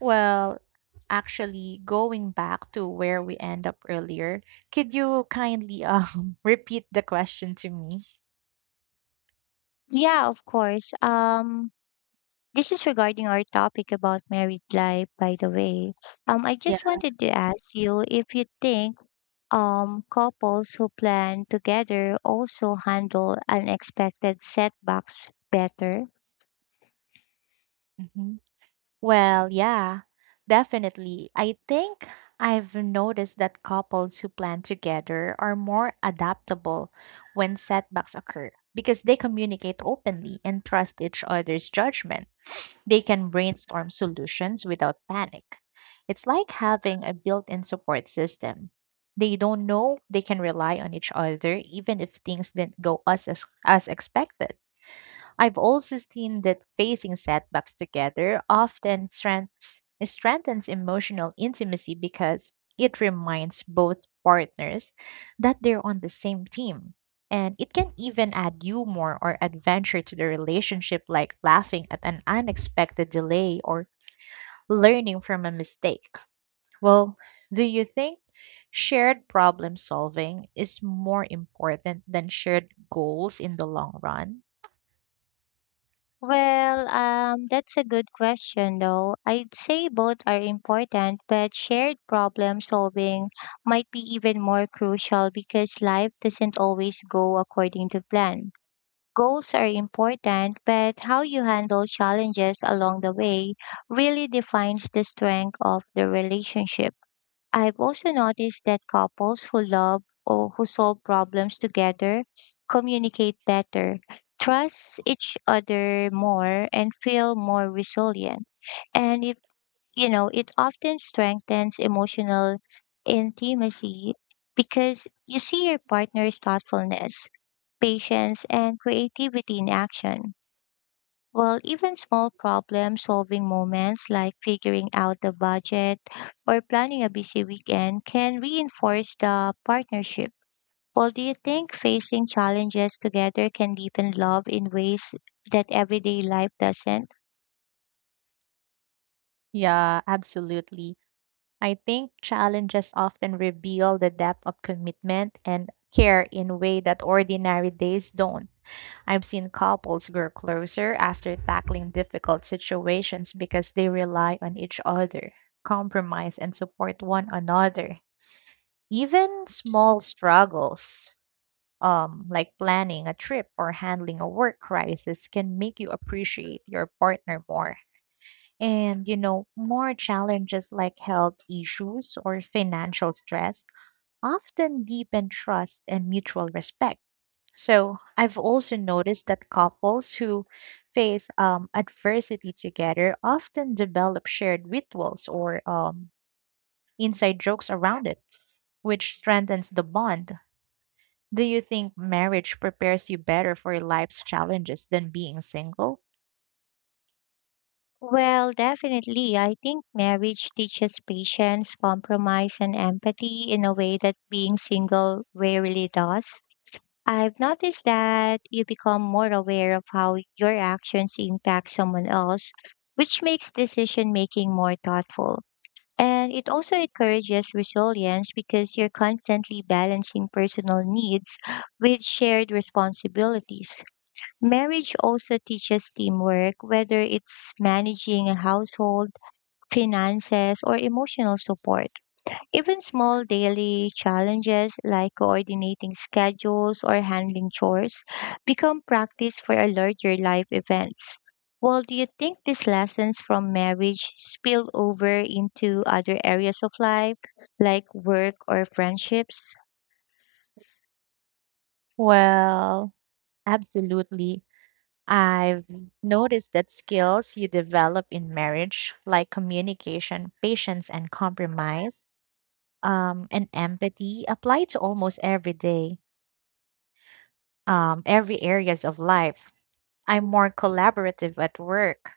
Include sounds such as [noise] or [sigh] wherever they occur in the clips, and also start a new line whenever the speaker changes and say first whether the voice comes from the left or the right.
right: Well, actually, going back to where we end up earlier, could you kindly [laughs] repeat the question to me?
left: Yeah, of course. This is regarding our topic about married life, by the way. I just
right: Yeah.
left: wanted to ask you if you think couples who plan together also handle unexpected setbacks better.
right: Mhm. Well, yeah, definitely. I think I've noticed that couples who plan together are more adaptable when setbacks occur because they communicate openly and trust each other's judgment. They can brainstorm solutions without panic. It's like having a built in support system. They don't know they can rely on each other even if things didn't go as expected. I've also seen that facing setbacks together often strengthens emotional intimacy because it reminds both partners that they're on the same team. And it can even add humor or adventure to the relationship, like laughing at an unexpected delay or learning from a mistake. Well, do you think shared problem solving is more important than shared goals in the long run?
left: Well, that's a good question though. I'd say both are important, but shared problem solving might be even more crucial because life doesn't always go according to plan. Goals are important, but how you handle challenges along the way really defines the strength of the relationship. I've also noticed that couples who love or who solve problems together communicate better, trust each other more, and feel more resilient. And it often strengthens emotional intimacy because you see your partner's thoughtfulness patience, and creativity in action. Well, even small problem solving moments like figuring out the budget or planning a busy weekend can reinforce the partnership. Well, do you think facing challenges together can deepen love in ways that everyday life doesn't?
right: Yeah, absolutely. I think challenges often reveal the depth of commitment and care in a way that ordinary days don't. I've seen couples grow closer after tackling difficult situations because they rely on each other, compromise, and support one another. Even small struggles, like planning a trip or handling a work crisis, can make you appreciate your partner more. And, you know, more challenges like health issues or financial stress often deepen trust and mutual respect. So I've also noticed that couples who face adversity together often develop shared rituals or inside jokes around it, which strengthens the bond. Do you think marriage prepares you better for life's challenges than being single?
left: Well, definitely. I think marriage teaches patience, compromise, and empathy in a way that being single rarely does. I've noticed that you become more aware of how your actions impact someone else, which makes decision making more thoughtful. And it also encourages resilience because you're constantly balancing personal needs [gasps] with shared responsibilities. Marriage also teaches teamwork, whether it's managing a household, finances, or emotional support. Even small daily challenges like coordinating schedules or handling chores become practice for a larger life events. Well, do you think these lessons from marriage spill over into other areas of life, like work or friendships?
right: Well, absolutely. I've noticed that skills you develop in marriage, like communication, patience, and compromise, and empathy, apply to almost every areas of life. I'm more collaborative at work,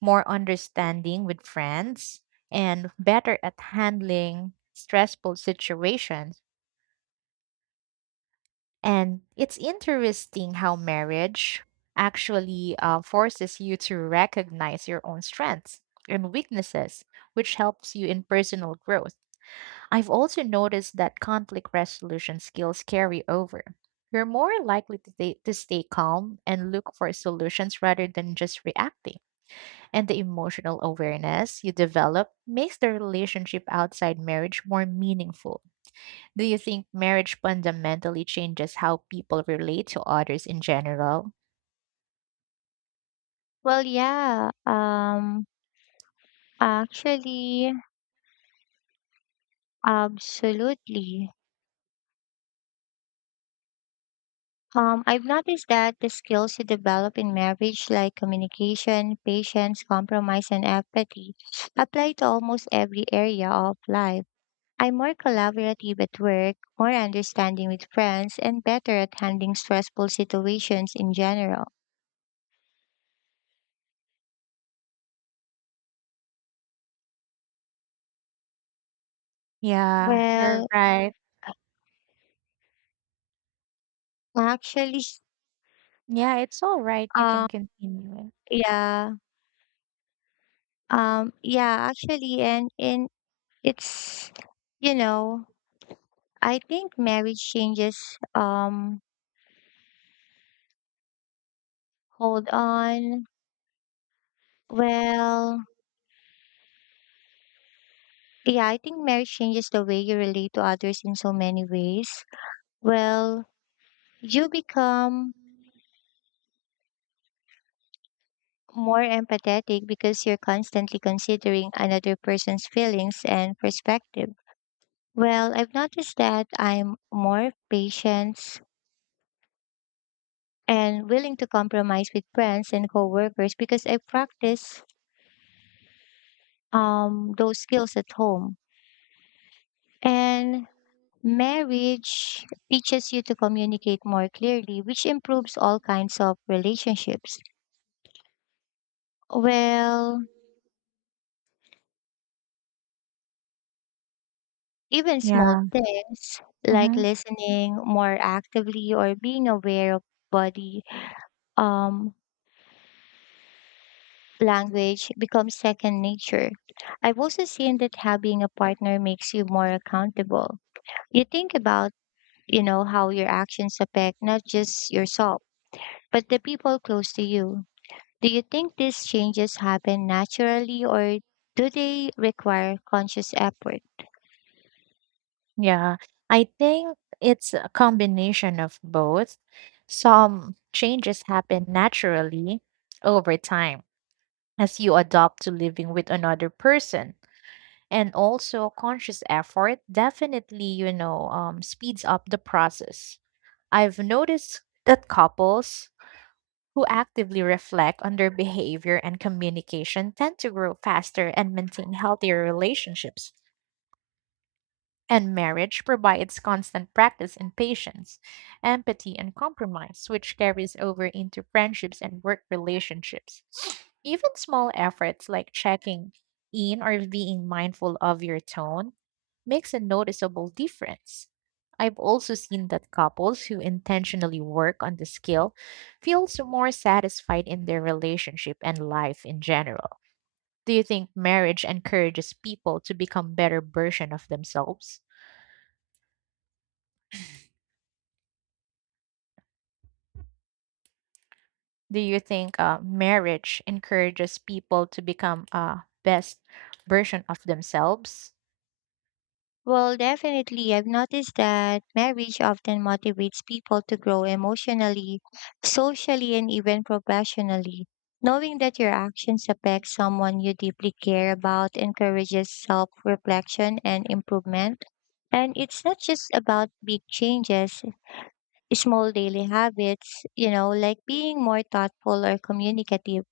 right: more understanding with friends, and better at handling stressful situations. And it's interesting how marriage actually forces you to recognize your own strengths and weaknesses, which helps you in personal growth. I've also noticed that conflict resolution skills carry over. You're more likely to stay calm and look for solutions rather than just reacting. And the emotional awareness you develop makes the relationship outside marriage more meaningful. Do you think marriage fundamentally changes how people relate to others in general?
left: Well, yeah, actually, absolutely. I've noticed that the skills you develop in marriage, like communication, patience, compromise, and empathy, apply to almost every area of life. I'm more collaborative at work, more understanding with friends, and better at handling stressful situations in general.
right: Yeah, you're
left: Well,
right: right.
left: actually,
right: Yeah, it's all right. You
left: um,
right: can continue it.
left: yeah, yeah, actually, and it's, you know, I think marriage changes. Hold on. Well, yeah, I think marriage changes the way you relate to others in so many ways. Well, you become more empathetic because you're constantly considering another person's feelings and perspective. Well, I've noticed that I'm more patient and willing to compromise with friends and coworkers because I practice those skills at home. And Marriage teaches you to communicate more clearly, which improves all kinds of relationships. Well, even small
right: Yeah.
left: things like
right: Hmm.
left: listening more actively or being aware of body um, language becomes second nature. I've also seen that having a partner makes you more accountable. You think about, how your actions affect not just yourself, but the people close to you. Do you think these changes happen naturally or do they require conscious effort?
right: Yeah, I think it's a combination of both. Some changes happen naturally over time as you adopt to living with another person. And also conscious effort definitely, speeds up the process. I've noticed that couples who actively reflect on their behavior and communication tend to grow faster and maintain healthier relationships. And marriage provides constant practice in patience, empathy, and compromise, which carries over into friendships and work relationships. [sniffs] Even small efforts like checking in or being mindful of your tone makes a noticeable difference. I've also seen that couples who intentionally work on the skill feel more satisfied in their relationship and life in general. Do you think marriage encourages people to become better version of themselves? Do you think marriage encourages people to become a best version of themselves?
left: Well, definitely. I've noticed that marriage often motivates people to grow emotionally, socially, and even professionally. Knowing that your actions affect someone you deeply care about encourages self reflection and improvement. And it's not just about big changes, small daily habits, like being more thoughtful or communicative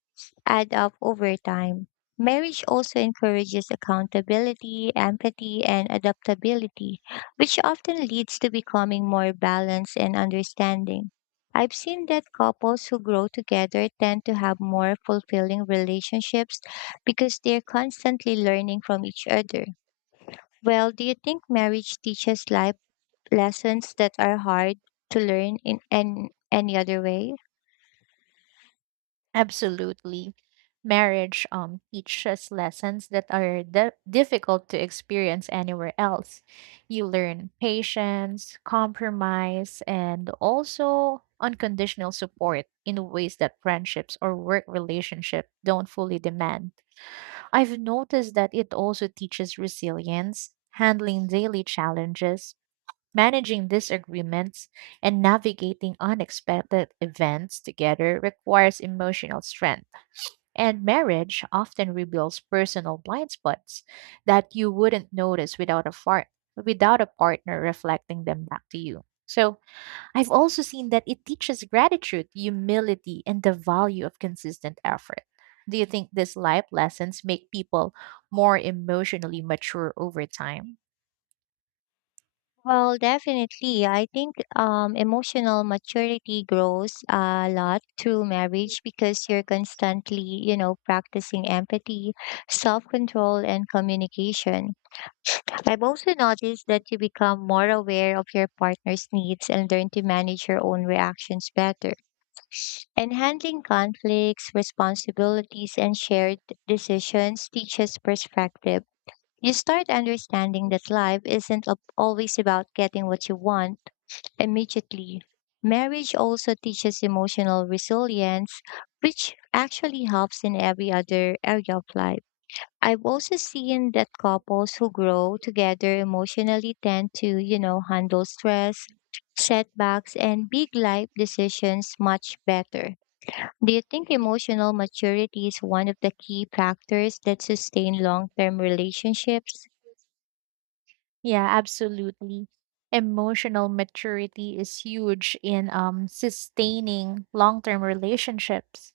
left: add up over time. Marriage also encourages accountability, empathy, and adaptability, which often leads to becoming more balanced and understanding. I've seen that couples who grow together tend to have more fulfilling relationships because they're constantly learning from each other. Well, do you think marriage teaches life lessons that are hard to learn in any other way?
right: Absolutely. Marriage teaches lessons that are difficult to experience anywhere else. You learn patience, compromise, and also unconditional support in ways that friendships or work relationship don't fully demand. I've noticed that it also teaches resilience, handling daily challenges, managing disagreements and navigating unexpected events together requires emotional strength, and marriage often reveals personal blind spots that you wouldn't notice without without a partner reflecting them back to you. So, I've also seen that it teaches gratitude, humility, and the value of consistent effort. Do you think these life lessons make people more emotionally mature over time?
left: Well, definitely. I think emotional maturity grows a lot through marriage because you're constantly, practicing empathy, self control, and communication. I've also noticed that you become more aware of your partner's needs and learn to manage your own reactions better. And handling conflicts, responsibilities, and shared decisions teaches perspective. You start understanding that life isn't a- always about getting what you want immediately. Marriage also teaches emotional resilience, which actually helps in every other area of life. I've also seen that couples who grow together emotionally tend to, handle stress, setbacks, and big life decisions much better. Do you think emotional maturity is one of the key factors that sustain long term relationships?
right: Yeah, absolutely. Emotional maturity is huge in sustaining long term relationships.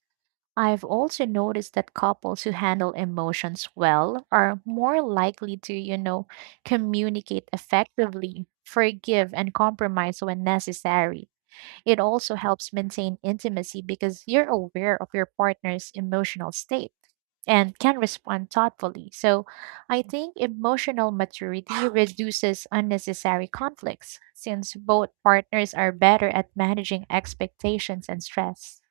right: I've also noticed that couples who handle emotions well are more likely to communicate effectively, forgive, and compromise when necessary. It also helps maintain intimacy because you're aware of your partner's emotional state and can respond thoughtfully. So I think emotional maturity reduces unnecessary conflicts since both partners are better at managing expectations and stress.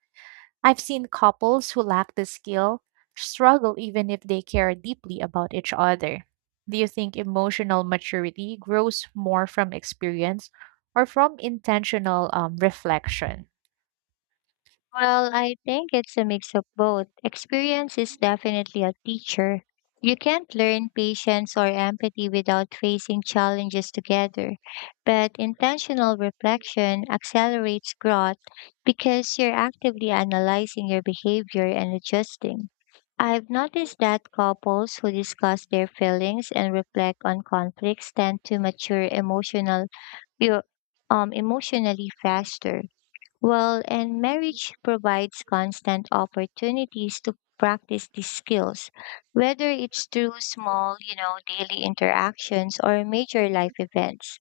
right: I've seen couples who lack the skill struggle even if they care deeply about each other. Do you think emotional maturity grows more from experience or from intentional reflection?
left: Well, I think it's a mix of both. Experience is definitely a teacher. You can't learn patience or empathy without facing challenges together. But intentional reflection accelerates growth because you're actively analyzing your behavior and adjusting. I've noticed that couples who discuss their feelings and reflect on conflicts tend to mature eu- emotionally faster well, and marriage provides constant opportunities to practice these skills, whether it's through small, daily interactions or major life events.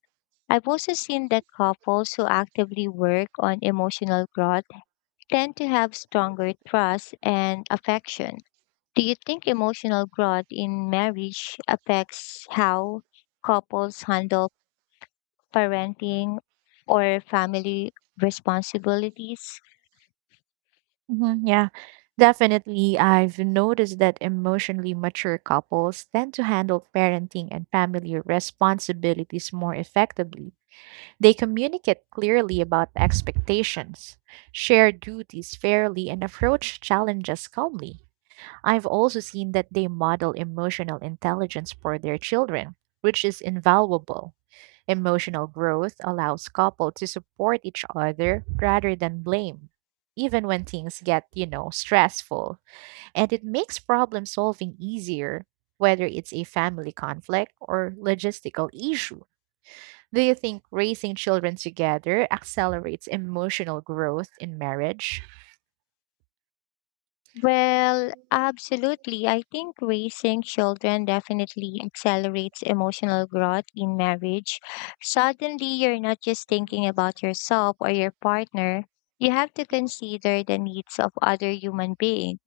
left: I've also seen that couples who actively work on emotional growth tend to have stronger trust and affection. Do you think emotional growth in marriage affects how couples handle parenting or family responsibilities?
right: Mhm. Yeah, definitely. I've noticed that emotionally mature couples tend to handle parenting and family responsibilities more effectively. They communicate clearly about expectations, share duties fairly, and approach challenges calmly. I've also seen that they model emotional intelligence for their children, which is invaluable. Emotional growth allows couples to support each other rather than blame, even when things get stressful. And it makes problem solving easier, whether it's a family conflict or logistical issue. Do you think raising children together accelerates emotional growth in marriage?
left: Well, absolutely. I think raising children definitely accelerates emotional growth in marriage. Suddenly, you're not just thinking about yourself or your partner, you have to consider the needs of other human beings.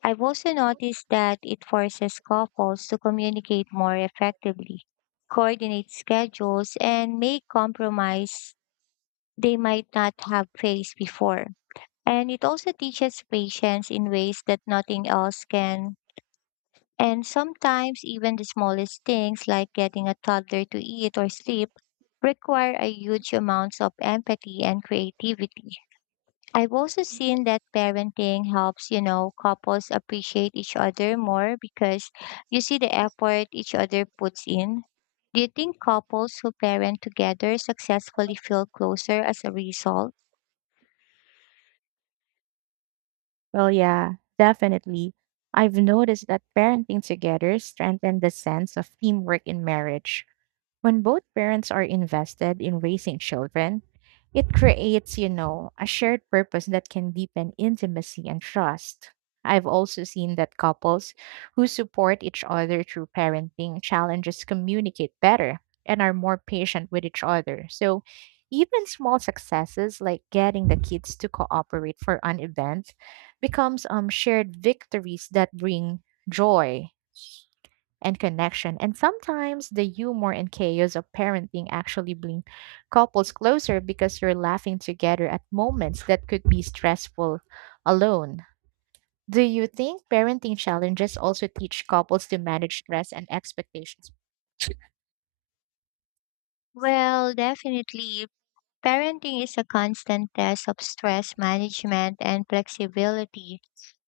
left: I've also noticed that it forces couples to communicate more effectively, coordinate schedules, and make compromise they might not have faced before. And it also teaches patience in ways that nothing else can. And sometimes, even the smallest things like getting a toddler to eat or sleep require a huge amounts of empathy and creativity. I've also seen that parenting helps, couples appreciate each other more because you see the effort each other puts in. Do you think couples who parent together successfully feel closer as a result?
right: Well, yeah, definitely. I've noticed that parenting together strengthen the sense of teamwork in marriage. When both parents are invested in raising children, it creates, you know, a shared purpose that can deepen intimacy and trust. I've also seen that couples who support each other through parenting challenges communicate better and are more patient with each other. So, even small successes like getting the kids to cooperate for an event becomes shared victories that bring joy and connection. And sometimes the humor and chaos of parenting actually bring couples closer because you're laughing together at moments that could be stressful alone. Do you think parenting challenges also teach couples to manage stress and expectations?
left: Well, definitely, Parenting is a constant test of stress management and flexibility.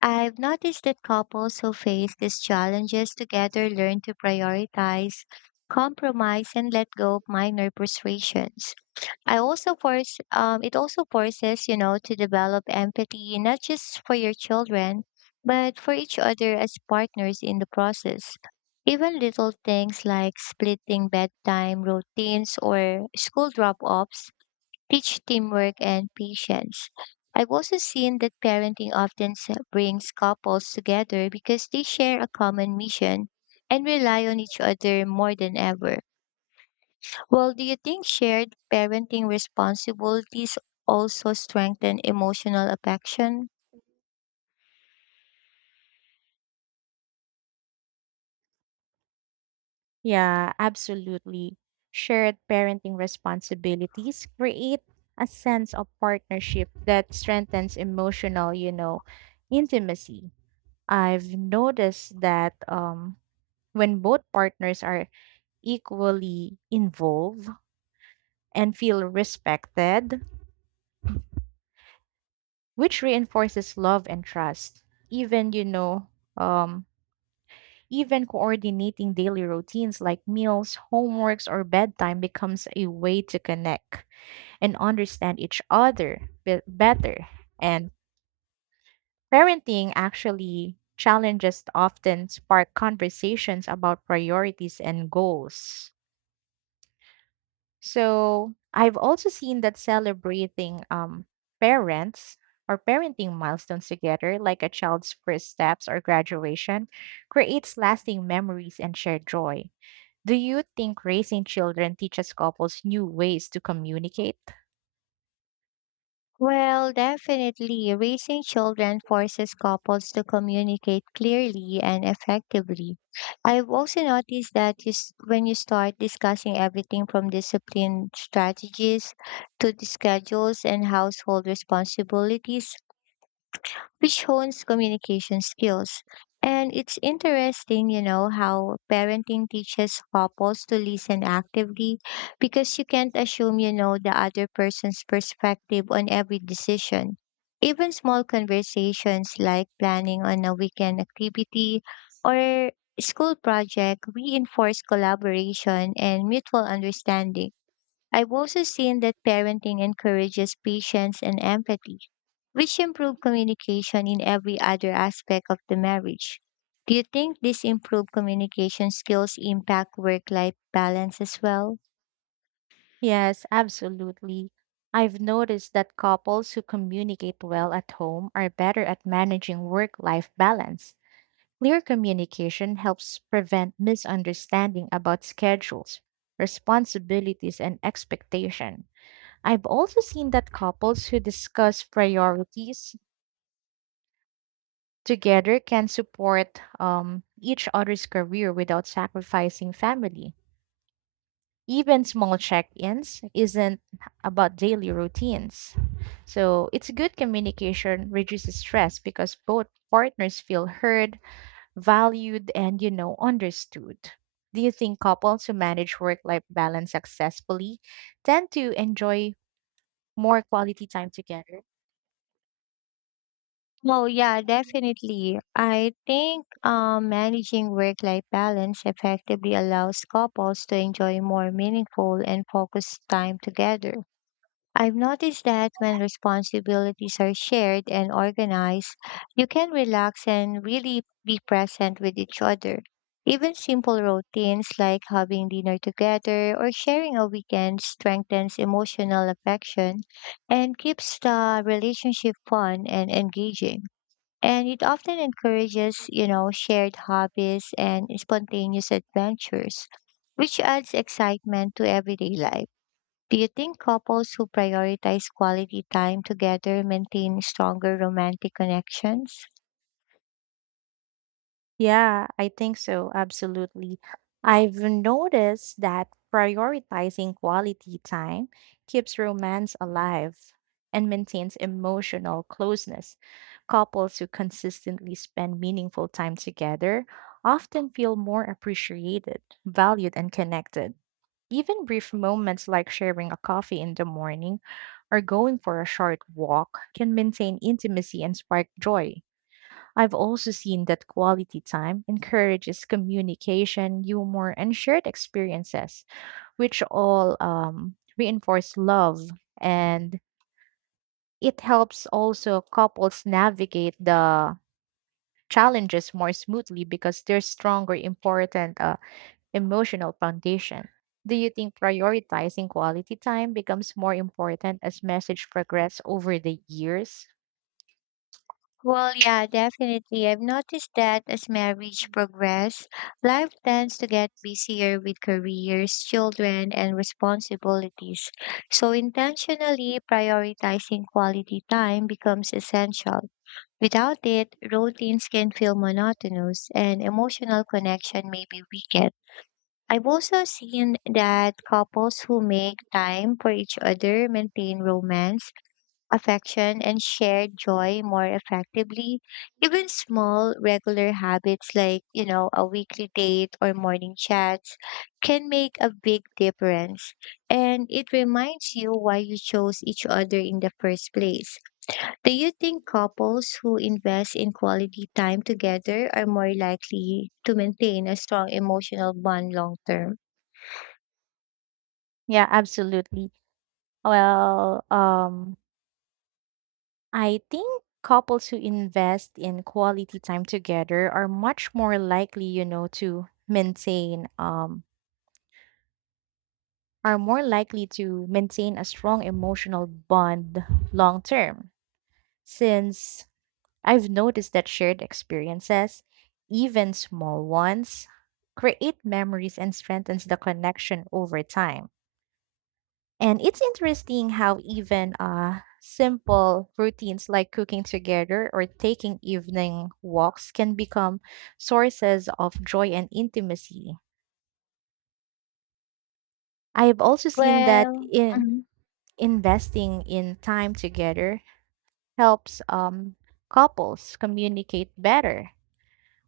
left: I've noticed that couples who face these challenges together learn to prioritize, compromise, and let go of minor frustrations. I also force it also forces to develop empathy not just for your children, but for each other as partners in the process. Even little things like splitting bedtime routines or school drop-offs teach teamwork and patience. I've also seen that brings couples together because they share a common mission and rely on each other more than ever. Well, do you think shared parenting responsibilities also strengthen emotional affection?
right: Yeah, absolutely. Shared parenting responsibilities create a sense of partnership that strengthens emotional intimacy. I've noticed that when both partners are equally involved and feel respected, which reinforces love and trust. Even, you know, um, even coordinating daily routines like meals, homeworks, or bedtime becomes a way to connect and understand each other better. And parenting actually challenges often spark conversations about priorities and goals. So I've also seen that celebrating parents or parenting milestones together, like a child's first steps or graduation, creates lasting memories and shared joy. Do you think raising children teaches couples new ways to communicate?
left: Well, definitely, raising children forces couples to communicate clearly and effectively. I've also noticed that when you start discussing everything from discipline strategies to the schedules and household responsibilities, which hones communication skills. And it's interesting, how parenting teaches couples to listen actively because you can't assume you know the other person's perspective on every decision. Even small conversations like planning on a weekend activity or school project reinforce collaboration and mutual understanding. I've also seen that parenting encourages patience and empathy which improved communication in every other aspect of the marriage. Do you think these improved communication skills impact work life balance as well?
right: Yes, absolutely. I've noticed that couples who communicate well at home are better at managing work life balance. Clear communication helps prevent misunderstanding about schedules, responsibilities, and expectation. I've also seen that couples who discuss priorities together can support each other's career without sacrificing family. Even small check-ins isn't about daily routines. So it's good communication reduces stress because both partners feel heard valued and understood. Do you think couples who manage work life balance successfully tend to enjoy more quality time together?
left: Oh yeah, definitely. I think managing work life balance effectively allows couples to enjoy more meaningful and focused time together. I've noticed that when responsibilities are shared and organized, you can relax and really be present with each other. Even simple routines like having dinner together or sharing a weekend strengthens emotional affection and keeps the relationship fun and engaging. And it often encourages, shared hobbies and spontaneous adventures, which adds excitement to everyday life. Do you think couples who prioritize quality time together maintain stronger romantic connections?
right: Yeah, I think so. Absolutely. I've noticed that prioritizing quality time keeps romance alive and maintains emotional closeness. Couples who consistently spend meaningful time together often feel more appreciated, valued, and connected. Even brief moments like sharing a coffee in the morning or going for a short walk can maintain intimacy and spark joy. I've also seen that quality time encourages communication, humor, and shared experiences, which all reinforce love. And it helps also couples navigate the challenges more smoothly because there's stronger important emotional foundation. Do you think prioritizing quality time becomes more important as message progress over the years?
left: Well, yeah, definitely. I've noticed that as marriage progresses, life tends to get busier with careers, children, and responsibilities. So, intentionally prioritizing quality time becomes essential. Without it, routines can feel monotonous and emotional connection may be weakened. I've also seen that couples who make time for each other maintain romance, affection, and shared joy more effectively. Even small regular habits like, a weekly date or morning chats can make a big difference. And it reminds you why you chose each other in the first place. Do you think couples who invest in quality time together are more likely to maintain a strong emotional bond long term?
right: Yeah, absolutely. Well, I think couples who invest in quality time together are much more likely, you know, to maintain are more likely to maintain a strong emotional bond long term since I've noticed that shared experiences, even small ones, create memories and strengthens the connection over time. And it's interesting how even simple routines like cooking together or taking evening walks can become sources of joy and intimacy. I've also seen that
left: Well,
right: in
left: mhm.
right: investing in time together helps couples communicate better.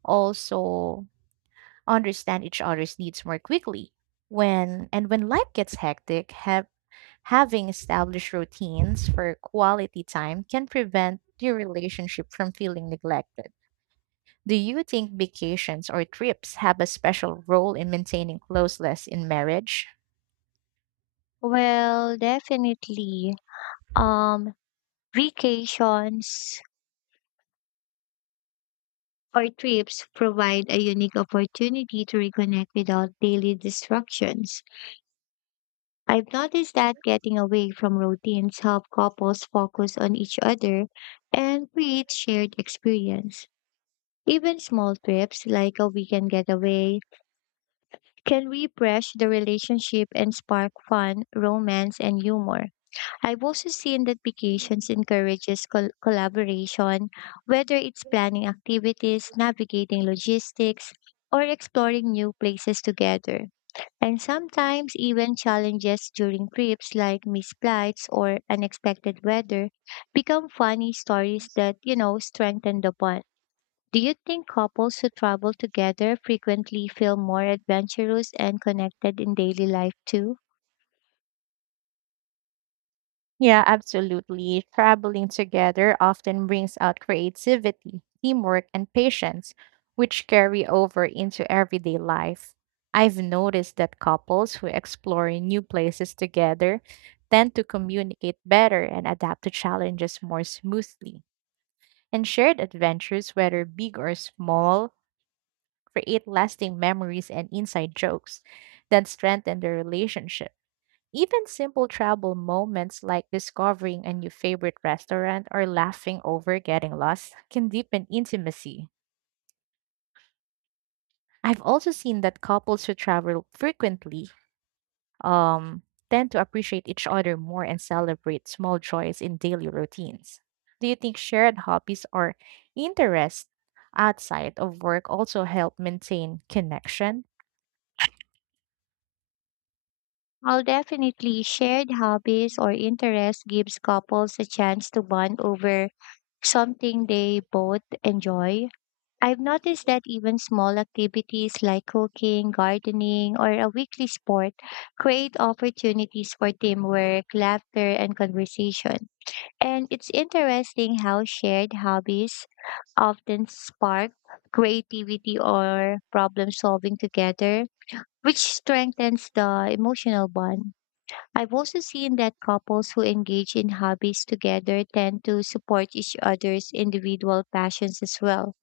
right: Also, understand each other's needs more quickly. When life gets hectic, having established routines for quality time can prevent your relationship from feeling neglected. Do you think vacations or trips have a special role in maintaining closeness in marriage?
left: Well, definitely. Um, Vacations or trips provide a unique opportunity to reconnect without daily distractions. I've noticed that getting away from routines help couples focus on each other and create shared experience. Even small trips like a weekend getaway can refresh the relationship and spark fun, romance, and humor. I've also seen that vacations encourages collaboration, whether it's planning activities, navigating logistics, or exploring new places together. And sometimes even challenges during trips like misflights or unexpected weather become funny stories that, strengthen the bond. Do you think couples who travel together frequently feel more adventurous and connected in daily life too?
right: Yeah, absolutely. Traveling together often brings out creativity, teamwork, and patience, which carry over into everyday life. I've noticed that couples who explore new places together tend to communicate better and adapt to challenges more smoothly. And shared adventures, whether big or small, create lasting memories and inside jokes that strengthen their relationship. Even simple travel moments like discovering a new favorite restaurant or laughing over getting lost can deepen intimacy. I've also seen that couples who travel frequently um, tend to appreciate each other more and celebrate small joys in daily routines. Do you think shared hobbies or interests outside of work also help maintain connection?
left: Well, definitely shared hobbies or interests gives couples a chance to bond over something they both enjoy. I've noticed that even small activities like cooking, gardening, or a weekly sport create opportunities for teamwork, laughter, and conversation. And it's interesting how shared hobbies often spark creativity or problem solving together, which strengthens the emotional bond. I've also seen that couples who engage in hobbies together tend to support each other's individual passions as well,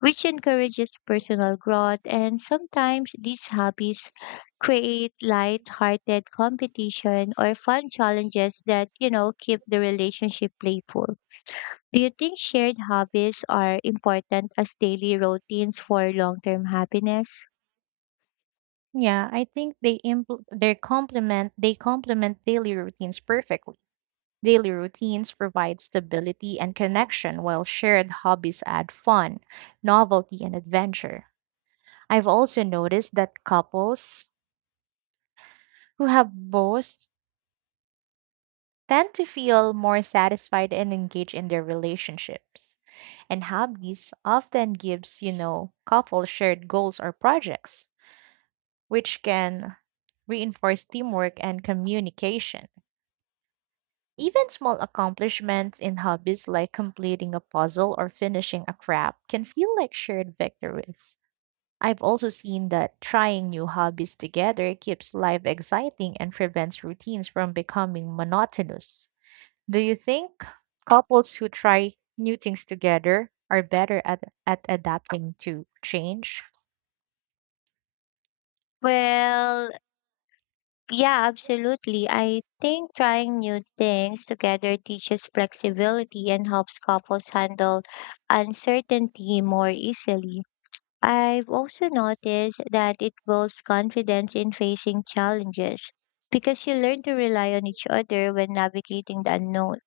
left: which encourages personal growth. And sometimes these hobbies create light-hearted competition or fun challenges that, keep the relationship playful. Do you think shared hobbies are important as daily routines for long-term happiness?
right: Yeah, I think they complement daily routines perfectly. Daily routines provide stability and connection, while shared hobbies add fun, novelty, and adventure. I've also noticed that couples who have both tend to feel more satisfied and engaged in their relationships. And hobbies often gives, you know, couples shared goals or projects, which can reinforce teamwork and communication. Even small accomplishments in hobbies like completing a puzzle or finishing a craft can feel like shared victories. I've also seen that trying new hobbies together keeps life exciting and prevents routines from becoming monotonous. Do you think couples who try new things together are better at adapting to change?
left: Well, Yeah, absolutely. I think trying new things together teaches flexibility and helps couples handle uncertainty more easily. I've also noticed that it builds confidence in facing challenges because you learn to rely on each other when navigating the unknown.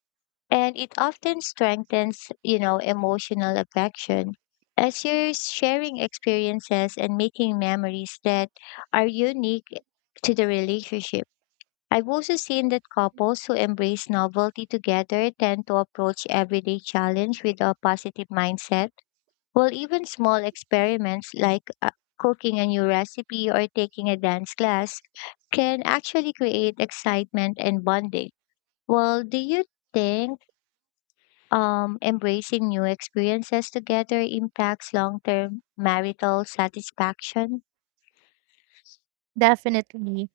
left: And it often strengthens, emotional affection as you're sharing experiences and making memories that are unique to the relationship. I've also seen that couples who embrace novelty together tend to approach everyday challenge with a positive mindset, while even small experiments like cooking a new recipe or taking a dance class can actually create excitement and bonding. Well, do you think embracing new experiences together impacts long term marital satisfaction?
right: Definitely.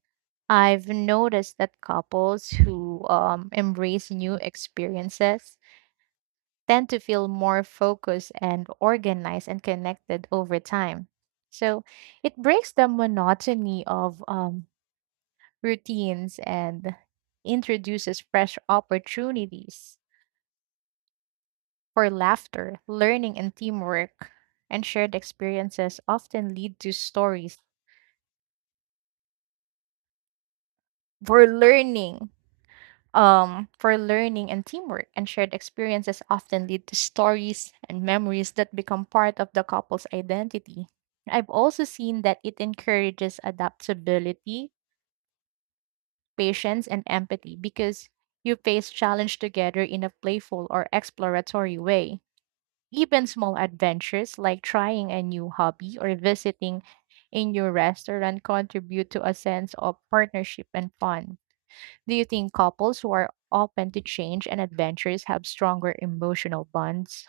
right: I've noticed that couples who embrace new experiences tend to feel more focused and organized and connected over time. So it breaks the monotony of routines and introduces fresh opportunities for laughter, learning, and teamwork. And shared experiences often lead to stories for learning for learning and teamwork, and shared experiences often lead to stories and memories that become part of the couple's identity. I've also seen that it encourages adaptability, patience, and empathy because you face challenge together in a playful or exploratory way. Even small adventures like trying a new hobby or visiting a new restaurant contribute to a sense of partnership and fun. Do you think couples who are open to change and adventures have stronger emotional bonds?